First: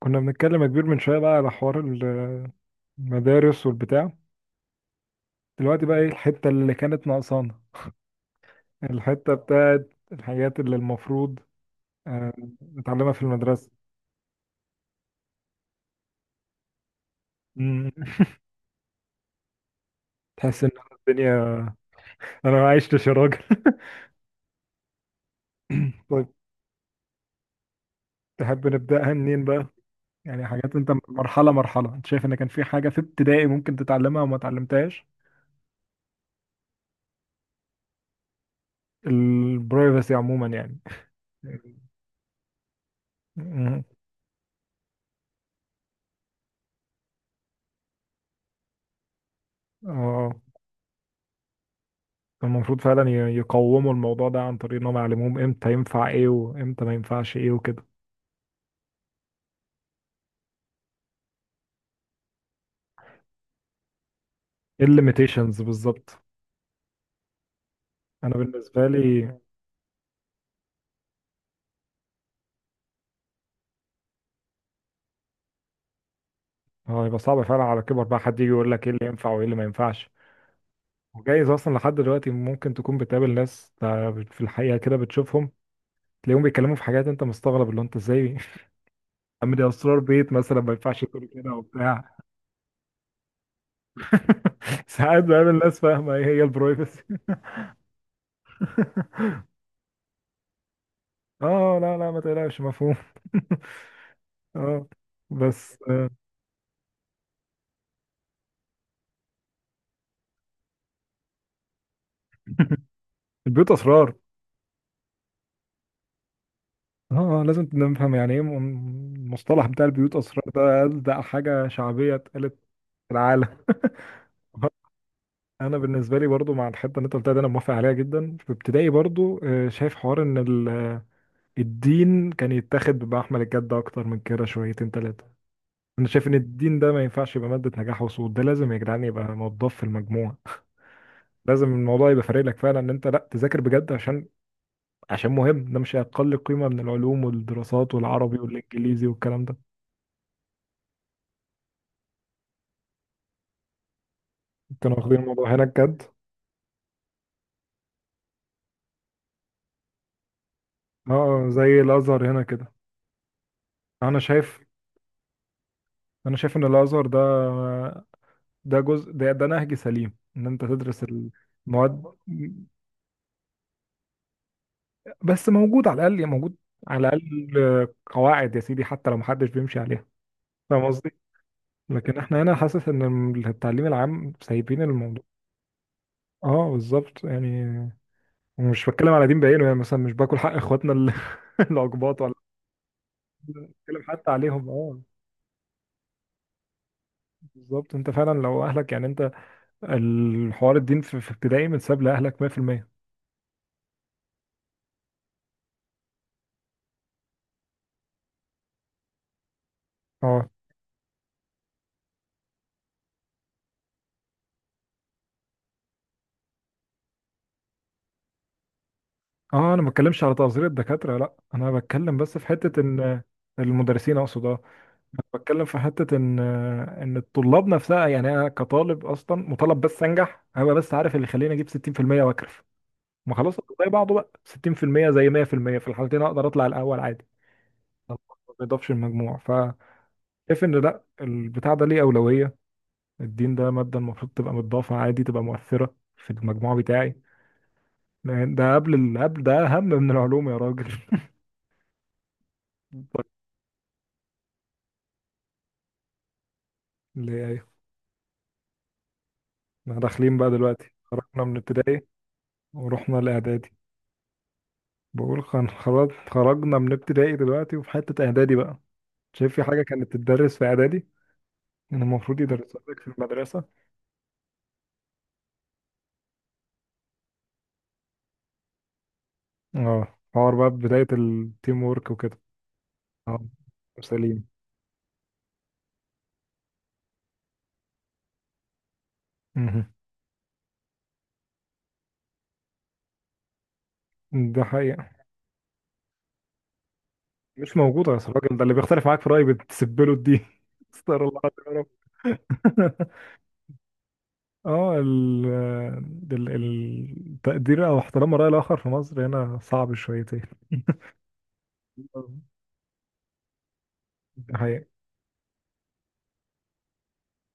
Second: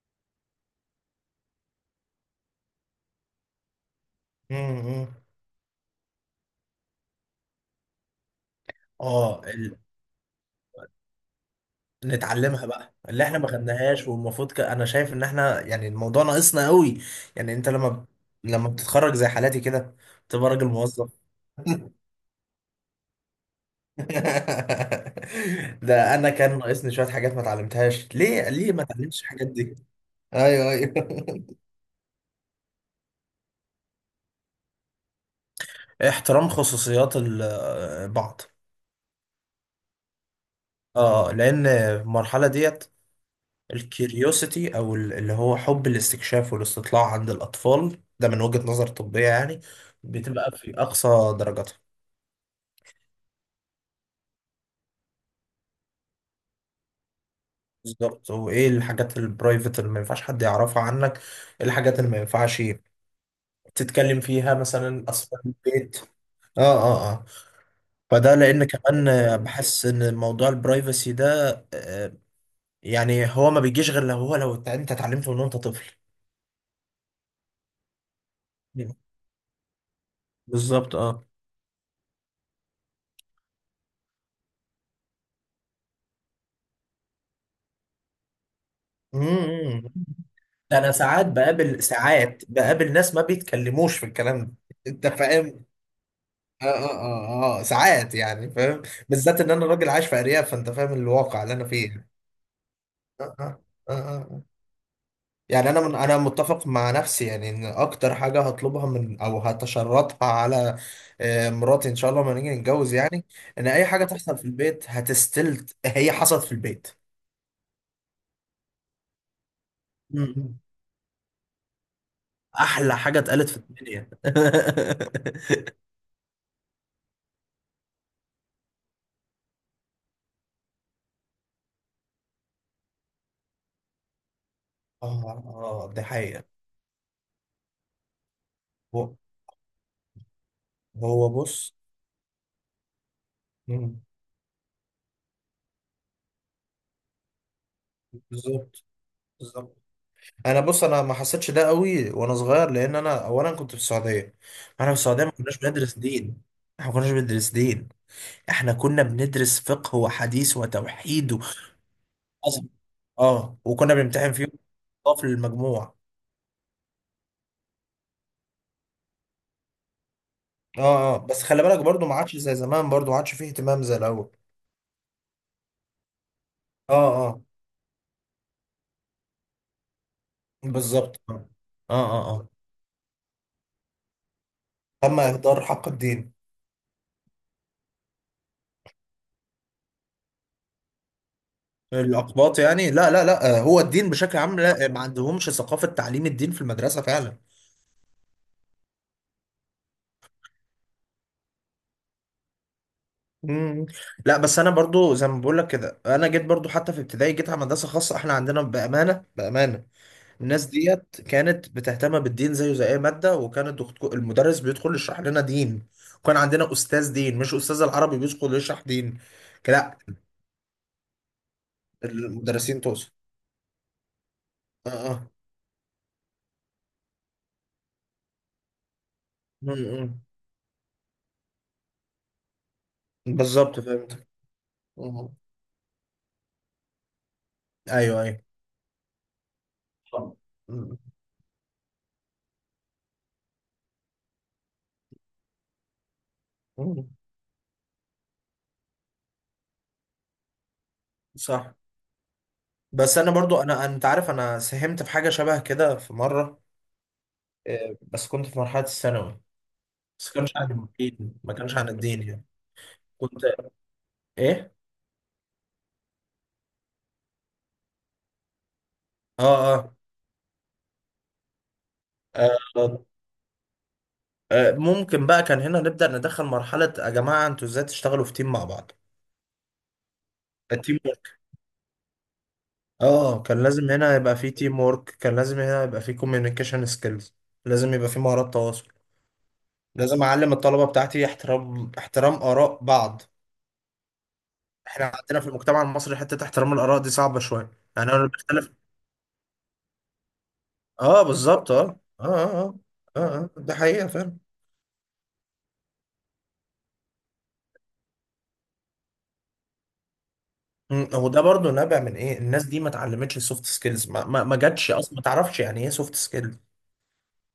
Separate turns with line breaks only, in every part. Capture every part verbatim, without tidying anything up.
كنا بنتكلم يا كبير من شوية بقى على حوار ال- المدارس والبتاع.
امم
دلوقتي بقى ايه الحتة اللي كانت ناقصانا، الحتة
اه ال...
بتاعت الحاجات اللي المفروض آه،
نتعلمها بقى
نتعلمها في
اللي احنا ما
المدرسة.
خدناهاش والمفروض ك... انا شايف ان احنا يعني الموضوع ناقصنا قوي. يعني انت لما
مم.
ب- لما بتتخرج زي حالاتي كده بتبقى
تحس
راجل
ان أنا
موظف.
الدنيا. انا ما عشتش يا راجل.
ده
طيب،
انا كان ناقصني شويه حاجات ما اتعلمتهاش. ليه
تحب
ليه ما
نبدأها
اتعلمتش
منين
الحاجات
بقى؟
دي؟
يعني
ايوه،
حاجات انت، مرحلة
ايوه.
مرحلة، انت شايف ان كان في حاجة في ابتدائي ممكن تتعلمها وما اتعلمتهاش.
احترام خصوصيات ال- آه، بعض.
البرايفسي عموما يعني.
اه، لان المرحله ديت
مم.
الكيوريوسيتي او ال- اللي هو حب الاستكشاف والاستطلاع عند الاطفال ده من وجهة نظر طبية يعني
اه،
بتبقى في اقصى درجاتها.
كان المفروض فعلا ي- يقوموا الموضوع ده عن طريق انهم يعلموهم امتى ينفع ايه وامتى ما ينفعش ايه وكده.
بالظبط. وايه الحاجات البرايفت اللي ما ينفعش حد يعرفها عنك، ايه الحاجات اللي ما ينفعش تتكلم فيها؟
ايه
مثلا اسرار
الليميتيشنز
البيت.
بالظبط.
اه، اه، اه،
انا
فده لان
بالنسبه
كمان
لي
آه، بحس ان موضوع البرايفسي ده آه، يعني هو ما بيجيش غير لو هو لو انت اتعلمته من وانت طفل.
اه، هيبقى صعب فعلا على كبر بقى حد يجي يقول لك ايه اللي ينفع وايه اللي ما ينفعش.
بالظبط، اه.
وجايز اصلا لحد دلوقتي ممكن تكون بتقابل ناس تع- في الحقيقه كده بتشوفهم، تلاقيهم بيتكلموا في حاجات انت مستغرب اللي هو انت ازاي. عم، دي
مم.
اسرار بيت مثلا ما
ده انا
ينفعش
ساعات
تقول كده
بقابل
وبتاع.
ساعات بقابل ناس ما بيتكلموش في الكلام ده. انت
ساعات بقابل
فاهم.
ناس فاهمه ايه هي
اه، اه،
البرايفسي.
اه، اه، آه، ساعات يعني فاهم. بالذات ان انا راجل عايش في ارياف، فانت فاهم الواقع اللي انا
اه، لا
فيه.
لا ما تقلقش مفهوم.
آه، آه، آه، آه. آه.
اه
يعني
بس.
انا من انا متفق مع نفسي يعني ان اكتر حاجه هطلبها من او هتشرطها على آه، مراتي ان شاء الله لما نيجي نتجوز يعني. ان
البيوت
اي حاجه
اسرار.
تحصل في البيت هتستلت، هي حصلت في البيت.
اه، آه، لازم نفهم يعني ايه م- المصطلح بتاع البيوت
م-
اسرار
م.
ده، ده حاجه شعبيه اتقالت
احلى
في
حاجه
العالم.
اتقالت في الدنيا.
انا بالنسبه لي برضو مع الحته اللي انت قلتها دي، انا موافق عليها جدا. في ابتدائي برضو آه، شايف حوار ان ال- الدين كان يتاخد بمحمل الجد اكتر من كده شويتين ثلاثه.
اه، اه، دي
انا شايف ان
حقيقة.
الدين ده ما ينفعش يبقى ماده نجاح وسقوط، ده لازم يا جدعان
هو
يبقى موضوع في المجموع.
هو
لازم
بص.
الموضوع يبقى فارق لك فعلا ان انت لا تذاكر بجد
مم.
عشان عشان مهم. ده مش اقل قيمه من العلوم والدراسات والعربي
بالظبط،
والانجليزي والكلام ده.
بالظبط. انا بص، انا ما حسيتش ده قوي وانا صغير، لان انا اولا كنت في السعوديه. احنا في
كانوا واخدين
السعوديه ما
الموضوع
كناش
هناك
بندرس
جد.
دين. احنا ما كناش بندرس دين. احنا كنا بندرس فقه وحديث وتوحيد و...
اه زي الازهر هنا
أصل-
كده.
اه، وكنا
انا
بنمتحن فيه
شايف
في المجموع.
انا شايف ان الازهر ده، ده جزء، ده، ده نهج سليم ان انت تدرس
اه، اه، بس خلي بالك برضو
المواد.
ما عادش زي زمان، برضو ما عادش فيه اهتمام زي الاول.
بس موجود، على الاقل موجود،
اه،
على
اه،
الاقل قواعد يا سيدي حتى لو محدش بيمشي عليها. فاهم قصدي.
بالظبط. اه،
لكن
اه، اه.
احنا
آه.
هنا حاسس ان التعليم العام سايبين
تم
الموضوع.
اهدار حق الدين.
اه بالظبط يعني. مش بتكلم على دين بعينه يعني، مثلا مش باكل حق اخواتنا ال- الاقباط ولا.
الأقباط يعني، لا لا لا آه، هو
بتكلم
الدين
حتى
بشكل عام،
عليهم
لا آه،
اه.
ما عندهمش ثقافة تعليم الدين في المدرسة فعلا.
بالظبط، انت فعلا لو اهلك يعني انت، الحوار الدين في في ابتدائي متساب لأهلك مية في المية.
مم. لا، بس أنا برضو زي ما بقول لك كده، أنا جيت برضو حتى في ابتدائي، جيت على مدرسة خاصة. إحنا عندنا بأمانة، بأمانة،
اه
الناس ديت كانت بتهتم بالدين زيه زي أي مادة، وكان الدكتور المدرس بيدخل يشرح لنا دين. وكان عندنا أستاذ دين مش أستاذ العربي بيدخل يشرح دين.
اه، انا ما
لا،
بتكلمش على تقصير الدكاترة، لا، انا بتكلم بس في حتة
المدرسين تقصد.
ان المدرسين اقصد اه.
اه،
أنا
اه.
بتكلم في حتة ان ان الطلاب نفسها، يعني انا كطالب اصلا
مم،
مطالب بس
مم.
انجح، هبقى بس عارف اللي يخليني اجيب ستين في المية واكرف. ما خلاص،
بالظبط،
زي بعضه
فهمت.
بقى، ستين في المية زي
مم.
مية في المية، في الحالتين اقدر اطلع الاول عادي. ما
ايوه، ايوه.
بيضافش المجموع، فشايف ان
مم.
لا، البتاع ده ليه اولوية. الدين ده مادة المفروض تبقى متضافة عادي، تبقى مؤثرة في المجموع
مم.
بتاعي. يعني ده قبل ال، قبل ده اهم من العلوم يا راجل.
صح. بس انا برضو، انا، انت عارف، انا ساهمت في حاجه شبه كده في مره.
ليه، ايوه،
آه، بس كنت في مرحله الثانوي.
احنا
بس
داخلين بقى
كانش عن
دلوقتي،
الدين،
خرجنا
ما
من
كانش عن
ابتدائي
الدين يعني.
ورحنا
كنت
الاعدادي.
ايه.
بقول خن- خرج خرجنا من ابتدائي دلوقتي، وفي حتة اعدادي بقى،
اه
شايف في حاجة
اه,
كانت تدرس في اعدادي، كان المفروض يدرسها لك
آه,
في المدرسة.
آه ممكن بقى كان هنا نبدا ندخل مرحله. يا جماعه، انتوا ازاي تشتغلوا في تيم مع بعض؟
اه حوار بقى
التيم
بداية
ورك.
التيم وورك وكده. اه
اه، كان لازم هنا يبقى
سليم.
في تيم ورك، كان لازم هنا يبقى في كوميونيكيشن سكيلز. لازم يبقى في مهارات تواصل.
مهم.
لازم اعلم الطلبه بتاعتي احترام احترام اراء بعض.
ده
احنا
حقيقة.
عندنا في المجتمع المصري حتة احترام الآراء دي صعبة شوية،
مش موجودة
يعني
يا
انا
أستاذ. الراجل ده
بختلف.
اللي بيختلف معاك في رأيي بتسبله الدين.
اه،
استغفر الله
بالظبط.
العظيم،
اه، اه،
يا
اه،
رب.
اه، اه. آه. ده حقيقة فعلا.
اه ال ال- ال- التقدير او احترام الرأي الآخر في مصر هنا صعب شويتين.
مم. هو ده برضو نابع من ايه؟ الناس دي ما اتعلمتش السوفت سكيلز، ما ما,
ده
ما
حقيقة،
جاتش اصلا، ما تعرفش يعني ايه سوفت سكيلز.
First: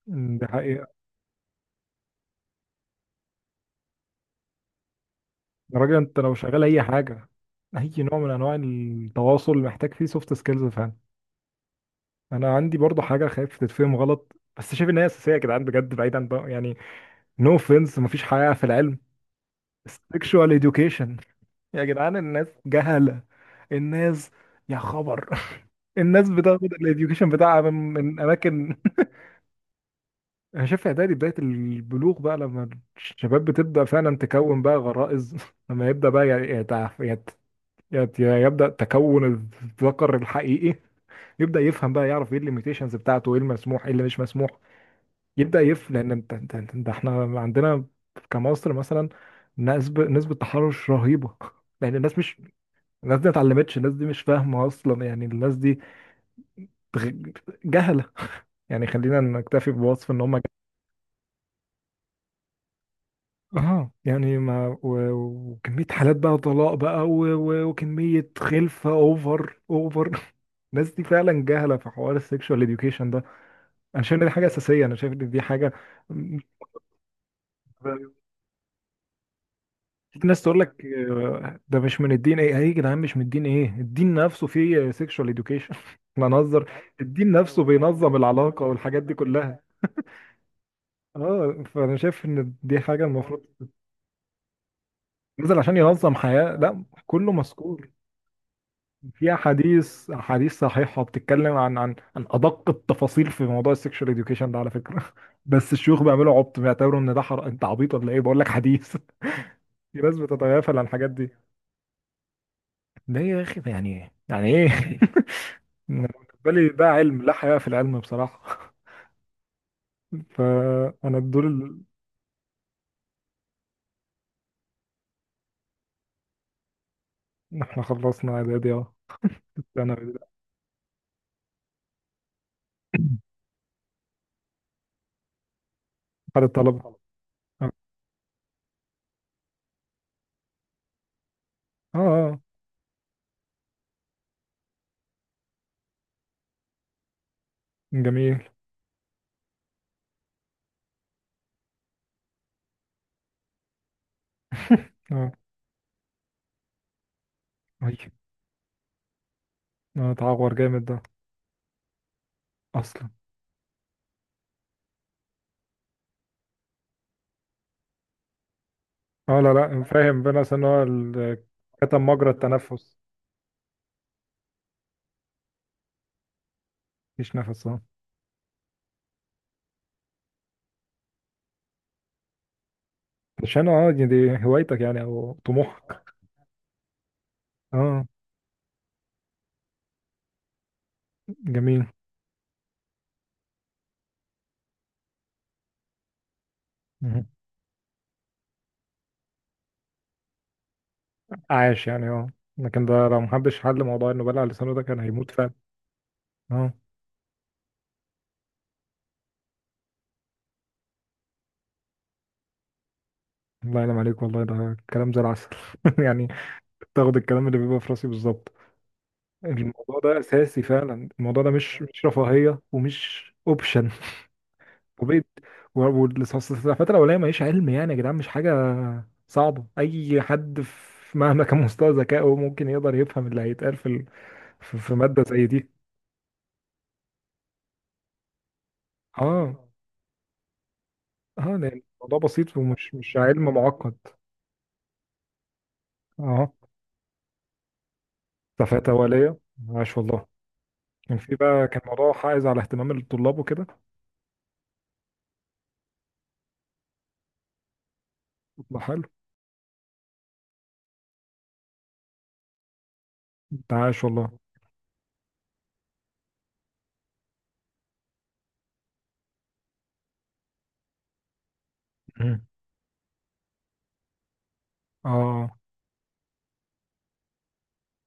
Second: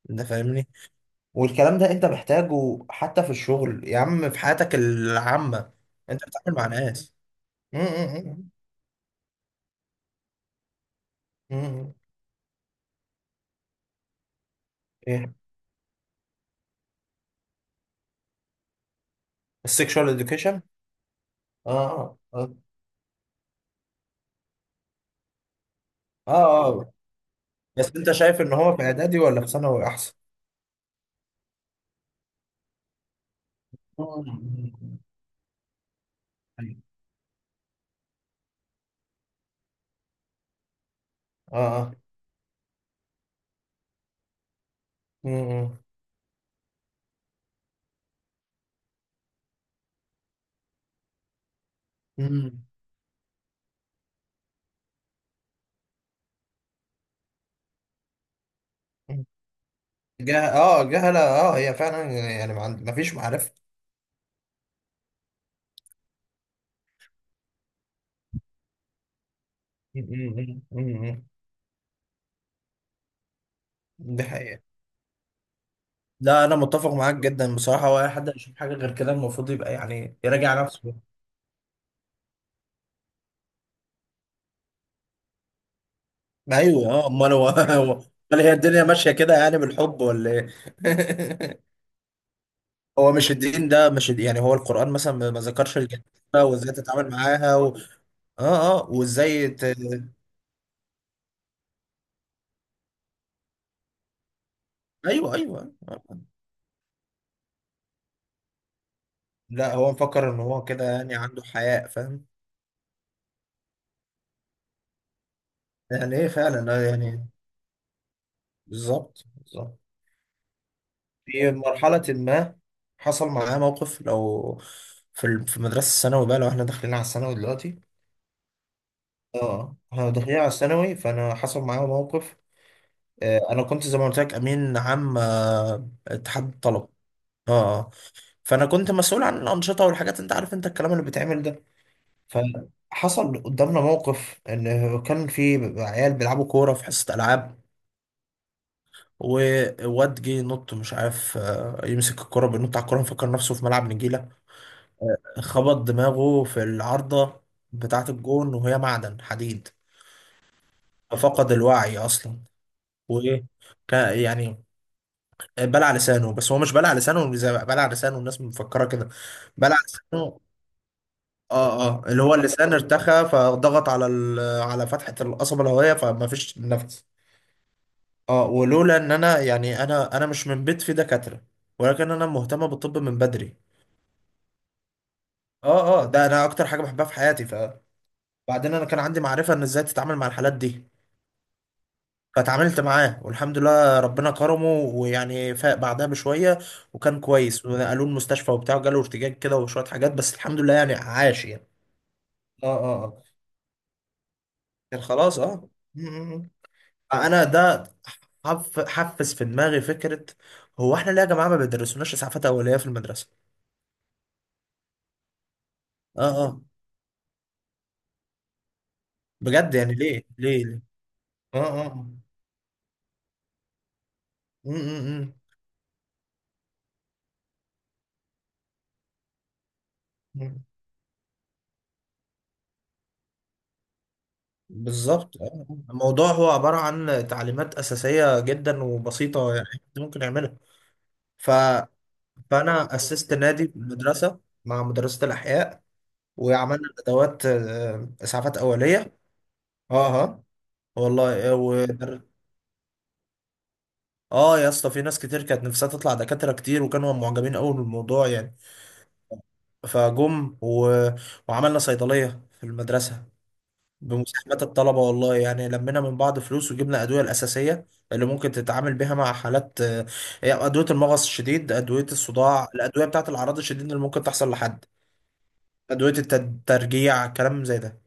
انت
ده
فاهمني.
حقيقة.
والكلام ده انت محتاجه حتى في الشغل يا عم، في حياتك العامة.
يا راجل انت
انت
لو
بتتعامل
شغال
مع
اي
ناس.
حاجة،
مم،
اي نوع من
مم،
انواع التواصل محتاج فيه سوفت سكيلز فعلا.
مم، مم.
انا عندي برضو حاجة خايف تتفهم غلط، بس شايف ان هي اساسية
ايه،
يا جدعان بجد، بعيدا بقى يعني، نو اوفنس، مفيش حقيقة في العلم.
السكشوال
sexual
اديوكيشن.
education.
اه،
يا جدعان
اه،
الناس
اه،
جهلة. الناس، يا خبر. الناس
اه.
بتاخد
آه.
الاديوكيشن بتاعها من
بس انت
من
شايف ان
اماكن.
هو في اعدادي ولا في ثانوي؟
انا شايف يا دادي بدايه البلوغ بقى، لما الشباب بتبدا فعلا
احسن.
تكون بقى غرائز، لما يبدا بقى ي-
أيوة.
يتع- يت- يت- يبدا تكون الذكر الحقيقي،
اه،
يبدا
اه.
يفهم بقى، يعرف ايه الليميتيشنز بتاعته، ايه المسموح ايه اللي مش مسموح. يبدا
مم،
يف، لان انت انت انت ده، احنا عندنا كمصر مثلا نسبه نسبه تحرش رهيبه. لان الناس مش،
مم،
الناس دي ما اتعلمتش، الناس دي مش فاهمه اصلا يعني، الناس دي بغ- جهله. يعني خلينا
مم.
نكتفي بوصف ان
جه...
هم
اه جهلة. اه، هي فعلا يعني، ما عند... ما فيش معرفة.
اه يعني. ما و- وكمية حالات بقى طلاق بقى، و- و- وكمية خلفة اوفر
مم،
اوفر.
مم،
الناس
مم،
دي
مم.
فعلا جاهلة في حوار السكشوال اديوكيشن ده. انا شايف
دي
ان دي حاجة
حقيقة.
اساسية انا شايف ان دي حاجة م-
لا، انا متفق معاك جدا بصراحة. هو اي حد يشوف حاجة غير كده المفروض يبقى يعني
في ناس تقول
يراجع
لك
نفسه.
آه، ده مش من الدين. ايه يا جدعان مش من الدين؟ ايه، الدين نفسه فيه سكشوال اديوكيشن. احنا نهزر.
ايوه، اه،
الدين
امال هو
نفسه
هو-
بينظم
امال هي
العلاقة
الدنيا
والحاجات
ماشية
دي
كده يعني
كلها.
بالحب ولا ايه؟
اه، فانا شايف ان دي حاجة
هو مش
المفروض.
الدين ده مش الد- يعني هو القرآن مثلا ما ما
نزل عشان
ذكرش الجنة
ينظم حياة،
وازاي
لا
تتعامل
كله
معاها و...
مذكور.
اه، اه،
في
وازاي ت...
احاديث، احاديث صحيحه بتتكلم عن عن عن ادق التفاصيل في موضوع السكشوال اديوكيشن ده على فكره.
ايوه، ايوه.
بس الشيوخ بيعملوا عبط، بيعتبروا ان ده حر، انت عبيط ولا ايه، بقول لك حديث.
لا، هو
في ناس
مفكر ان هو
بتتغافل عن
كده
الحاجات
يعني
دي.
عنده حياء، فاهم.
ده يا اخي يعني ايه؟ يعني ايه؟ أنا
يعني ايه
بالنسبه لي
فعلا آه،
ده علم،
يعني.
لا حياء في العلم بصراحه.
بالظبط، بالظبط.
فانا دول
في
ال.
مرحلة ما، حصل معاه موقف. لو في ال- في المدرسة الثانوي بقى، لو احنا داخلين على الثانوي دلوقتي.
احنا خلصنا اعدادي اه.
اه، احنا
انا
داخلين على الثانوي، فانا حصل معايا موقف. آه، انا كنت زي ما قلت لك امين عام آه،
حال
اتحاد الطلبة.
الطلبه.
اه.
اه
آه. فانا كنت مسؤول عن الانشطه والحاجات، انت عارف انت الكلام اللي بيتعمل ده.
اه.
فحصل قدامنا موقف، ان كان في عيال بيلعبوا كوره في حصه العاب.
جميل.
وواد جه ينط، مش عارف آه، يمسك الكرة، بينط على الكرة مفكر نفسه في ملعب نجيلة.
اه.
خبط دماغه في العارضة
أي.
بتاعة الجون، وهي معدن حديد.
اه تعور جامد ده.
ففقد الوعي أصلا.
اصلا.
وإيه، كان- يعني بلع لسانه. بس هو مش بلع لسانه زي ما بلع لسانه الناس مفكرة كده.
اه لا
بلع
لا، فاهم، بين،
لسانه.
اصلا هو ال-
اه، اه،
كتم
اللي
مجرى
هو اللسان
التنفس،
ارتخى، فضغط على ال- على فتحة القصبة الهوائية، فما فيش نفس.
مفيش نفس اه.
اه، ولولا ان انا يعني، انا انا مش من بيت فيه دكاترة، ولكن انا مهتمة بالطب من بدري.
عشان اه، دي دي هوايتك يعني او
اه،
طموحك.
اه، ده انا اكتر حاجه بحبها في حياتي.
اه.
فبعدين انا كان عندي معرفه ان ازاي تتعامل مع الحالات دي.
جميل.
فاتعاملت معاه، والحمد لله ربنا كرمه، ويعني فاق بعدها بشويه. وكان
مهم.
كويس ونقلوه المستشفى وبتاع، وجاله ارتجاج كده وشويه حاجات، بس الحمد لله يعني عاش يعني.
عاش يعني اه.
اه،
لكن
اه،
ده لو
اه،
محدش حل موضوع انه بلع لسانه ده كان
كان
هيموت
خلاص،
فعلا.
اه. م- م- م.
اه.
انا ده حف- حفز في دماغي فكره. هو احنا ليه يا جماعه ما بيدرسوناش اسعافات اوليه في المدرسه؟
الله ينعم عليك والله، ده كلام زي العسل.
اه،
يعني
اه،
تاخد الكلام اللي بيبقى في راسي بالظبط.
بجد يعني،
الموضوع ده
ليه
اساسي
ليه ليه؟
فعلا، الموضوع ده
اه،
مش
اه.
مش
آه.
رفاهية ومش اوبشن.
م-
وبيت.
م-
والفترة الأولانية ماليش علم، يعني يا جدعان مش حاجة صعبة، أي حد
م.
في مهما كان مستوى ذكائه ممكن يقدر يفهم اللي هيتقال في ال- في في مادة
بالظبط.
زي
آه.
دي.
الموضوع هو عبارة عن تعليمات أساسية جدا وبسيطة
اه
يعني، أنت ممكن يعملها. ف...
اه، لأن الموضوع بسيط ومش،
فأنا
مش
أسست
علم
نادي في
معقد.
المدرسة مع مدرسة الأحياء.
اه.
وعملنا أدوات آه، إسعافات
سفاتة
أولية.
أولية. عاش
أه.
والله.
آه.
كان في
والله آه،
بقى، كان
و...
موضوع حائز على اهتمام الطلاب وكده.
اه يا اسطى، في ناس كتير كانت نفسها تطلع دكاترة كتير، وكانوا معجبين قوي بالموضوع يعني.
ده حلو.
فجم و... وعملنا صيدلية في المدرسة.
ده عاش والله.
بمساهمة الطلبة، والله يعني لمينا من بعض فلوس وجبنا الأدوية الأساسية اللي ممكن تتعامل بيها مع حالات آه، أدوية المغص الشديد، أدوية
مم.
الصداع، الأدوية بتاعة الأعراض الشديدة اللي ممكن تحصل لحد،
اه
أدوية الترجيع كلام زي ده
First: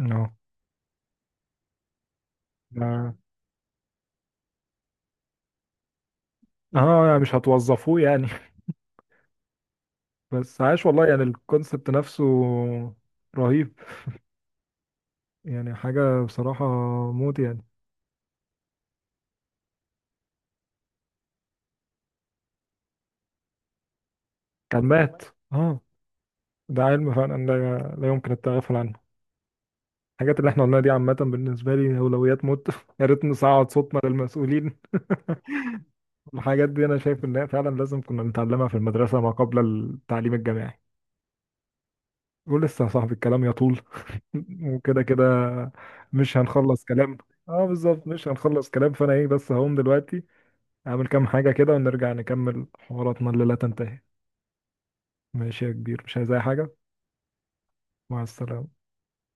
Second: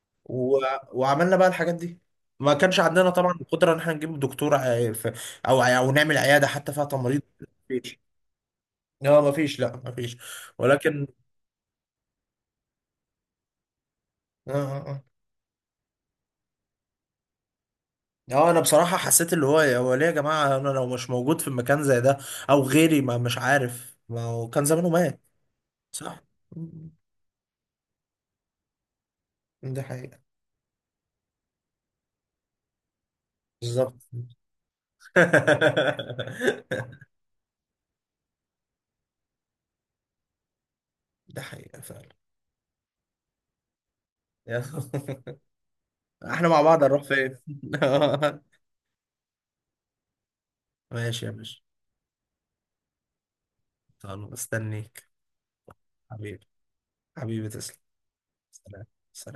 اه،
و... وعملنا بقى الحاجات دي. ما كانش عندنا
ده،
طبعا القدرة إن احنا نجيب دكتور آه، ف- أو أو نعمل عيادة حتى فيها
اه يعني
تمريض.
مش
مفيش،
هتوظفوه يعني.
لا مفيش، لا مفيش.
بس عاش والله
ولكن.
يعني، الكونسبت نفسه رهيب.
آه، آه، آه.
يعني حاجة بصراحة موت يعني.
اه، انا بصراحة حسيت اللي هو هو ليه يا جماعة. انا لو مش موجود في مكان زي ده او غيري، ما مش عارف، ما هو كان
كان
زمانه مات.
مات اه.
صح.
ده
م-
علم فعلا لا، لا يمكن التغافل عنه.
ده حقيقة.
الحاجات اللي احنا قلناها دي عامة بالنسبة لي أولويات موت. يا ريت نصعد
بالظبط.
صوتنا للمسؤولين. الحاجات دي أنا شايف إنها فعلا لازم كنا نتعلمها في المدرسة ما قبل التعليم الجامعي.
ده حقيقة فعلا.
ولسه يا صاحبي الكلام يطول. وكده كده مش
احنا مع بعض
هنخلص
هنروح
كلام.
فين؟
اه بالظبط مش هنخلص كلام، فأنا ايه بس، هقوم دلوقتي أعمل كام
ماشي يا
حاجة
باشا.
كده ونرجع نكمل حواراتنا اللي لا تنتهي.
خلاص، مستنيك.
ماشي يا كبير، مش عايز أي
حبيبي،
حاجة.
حبيبي تسلم.
مع السلامة.
سلام. سلام.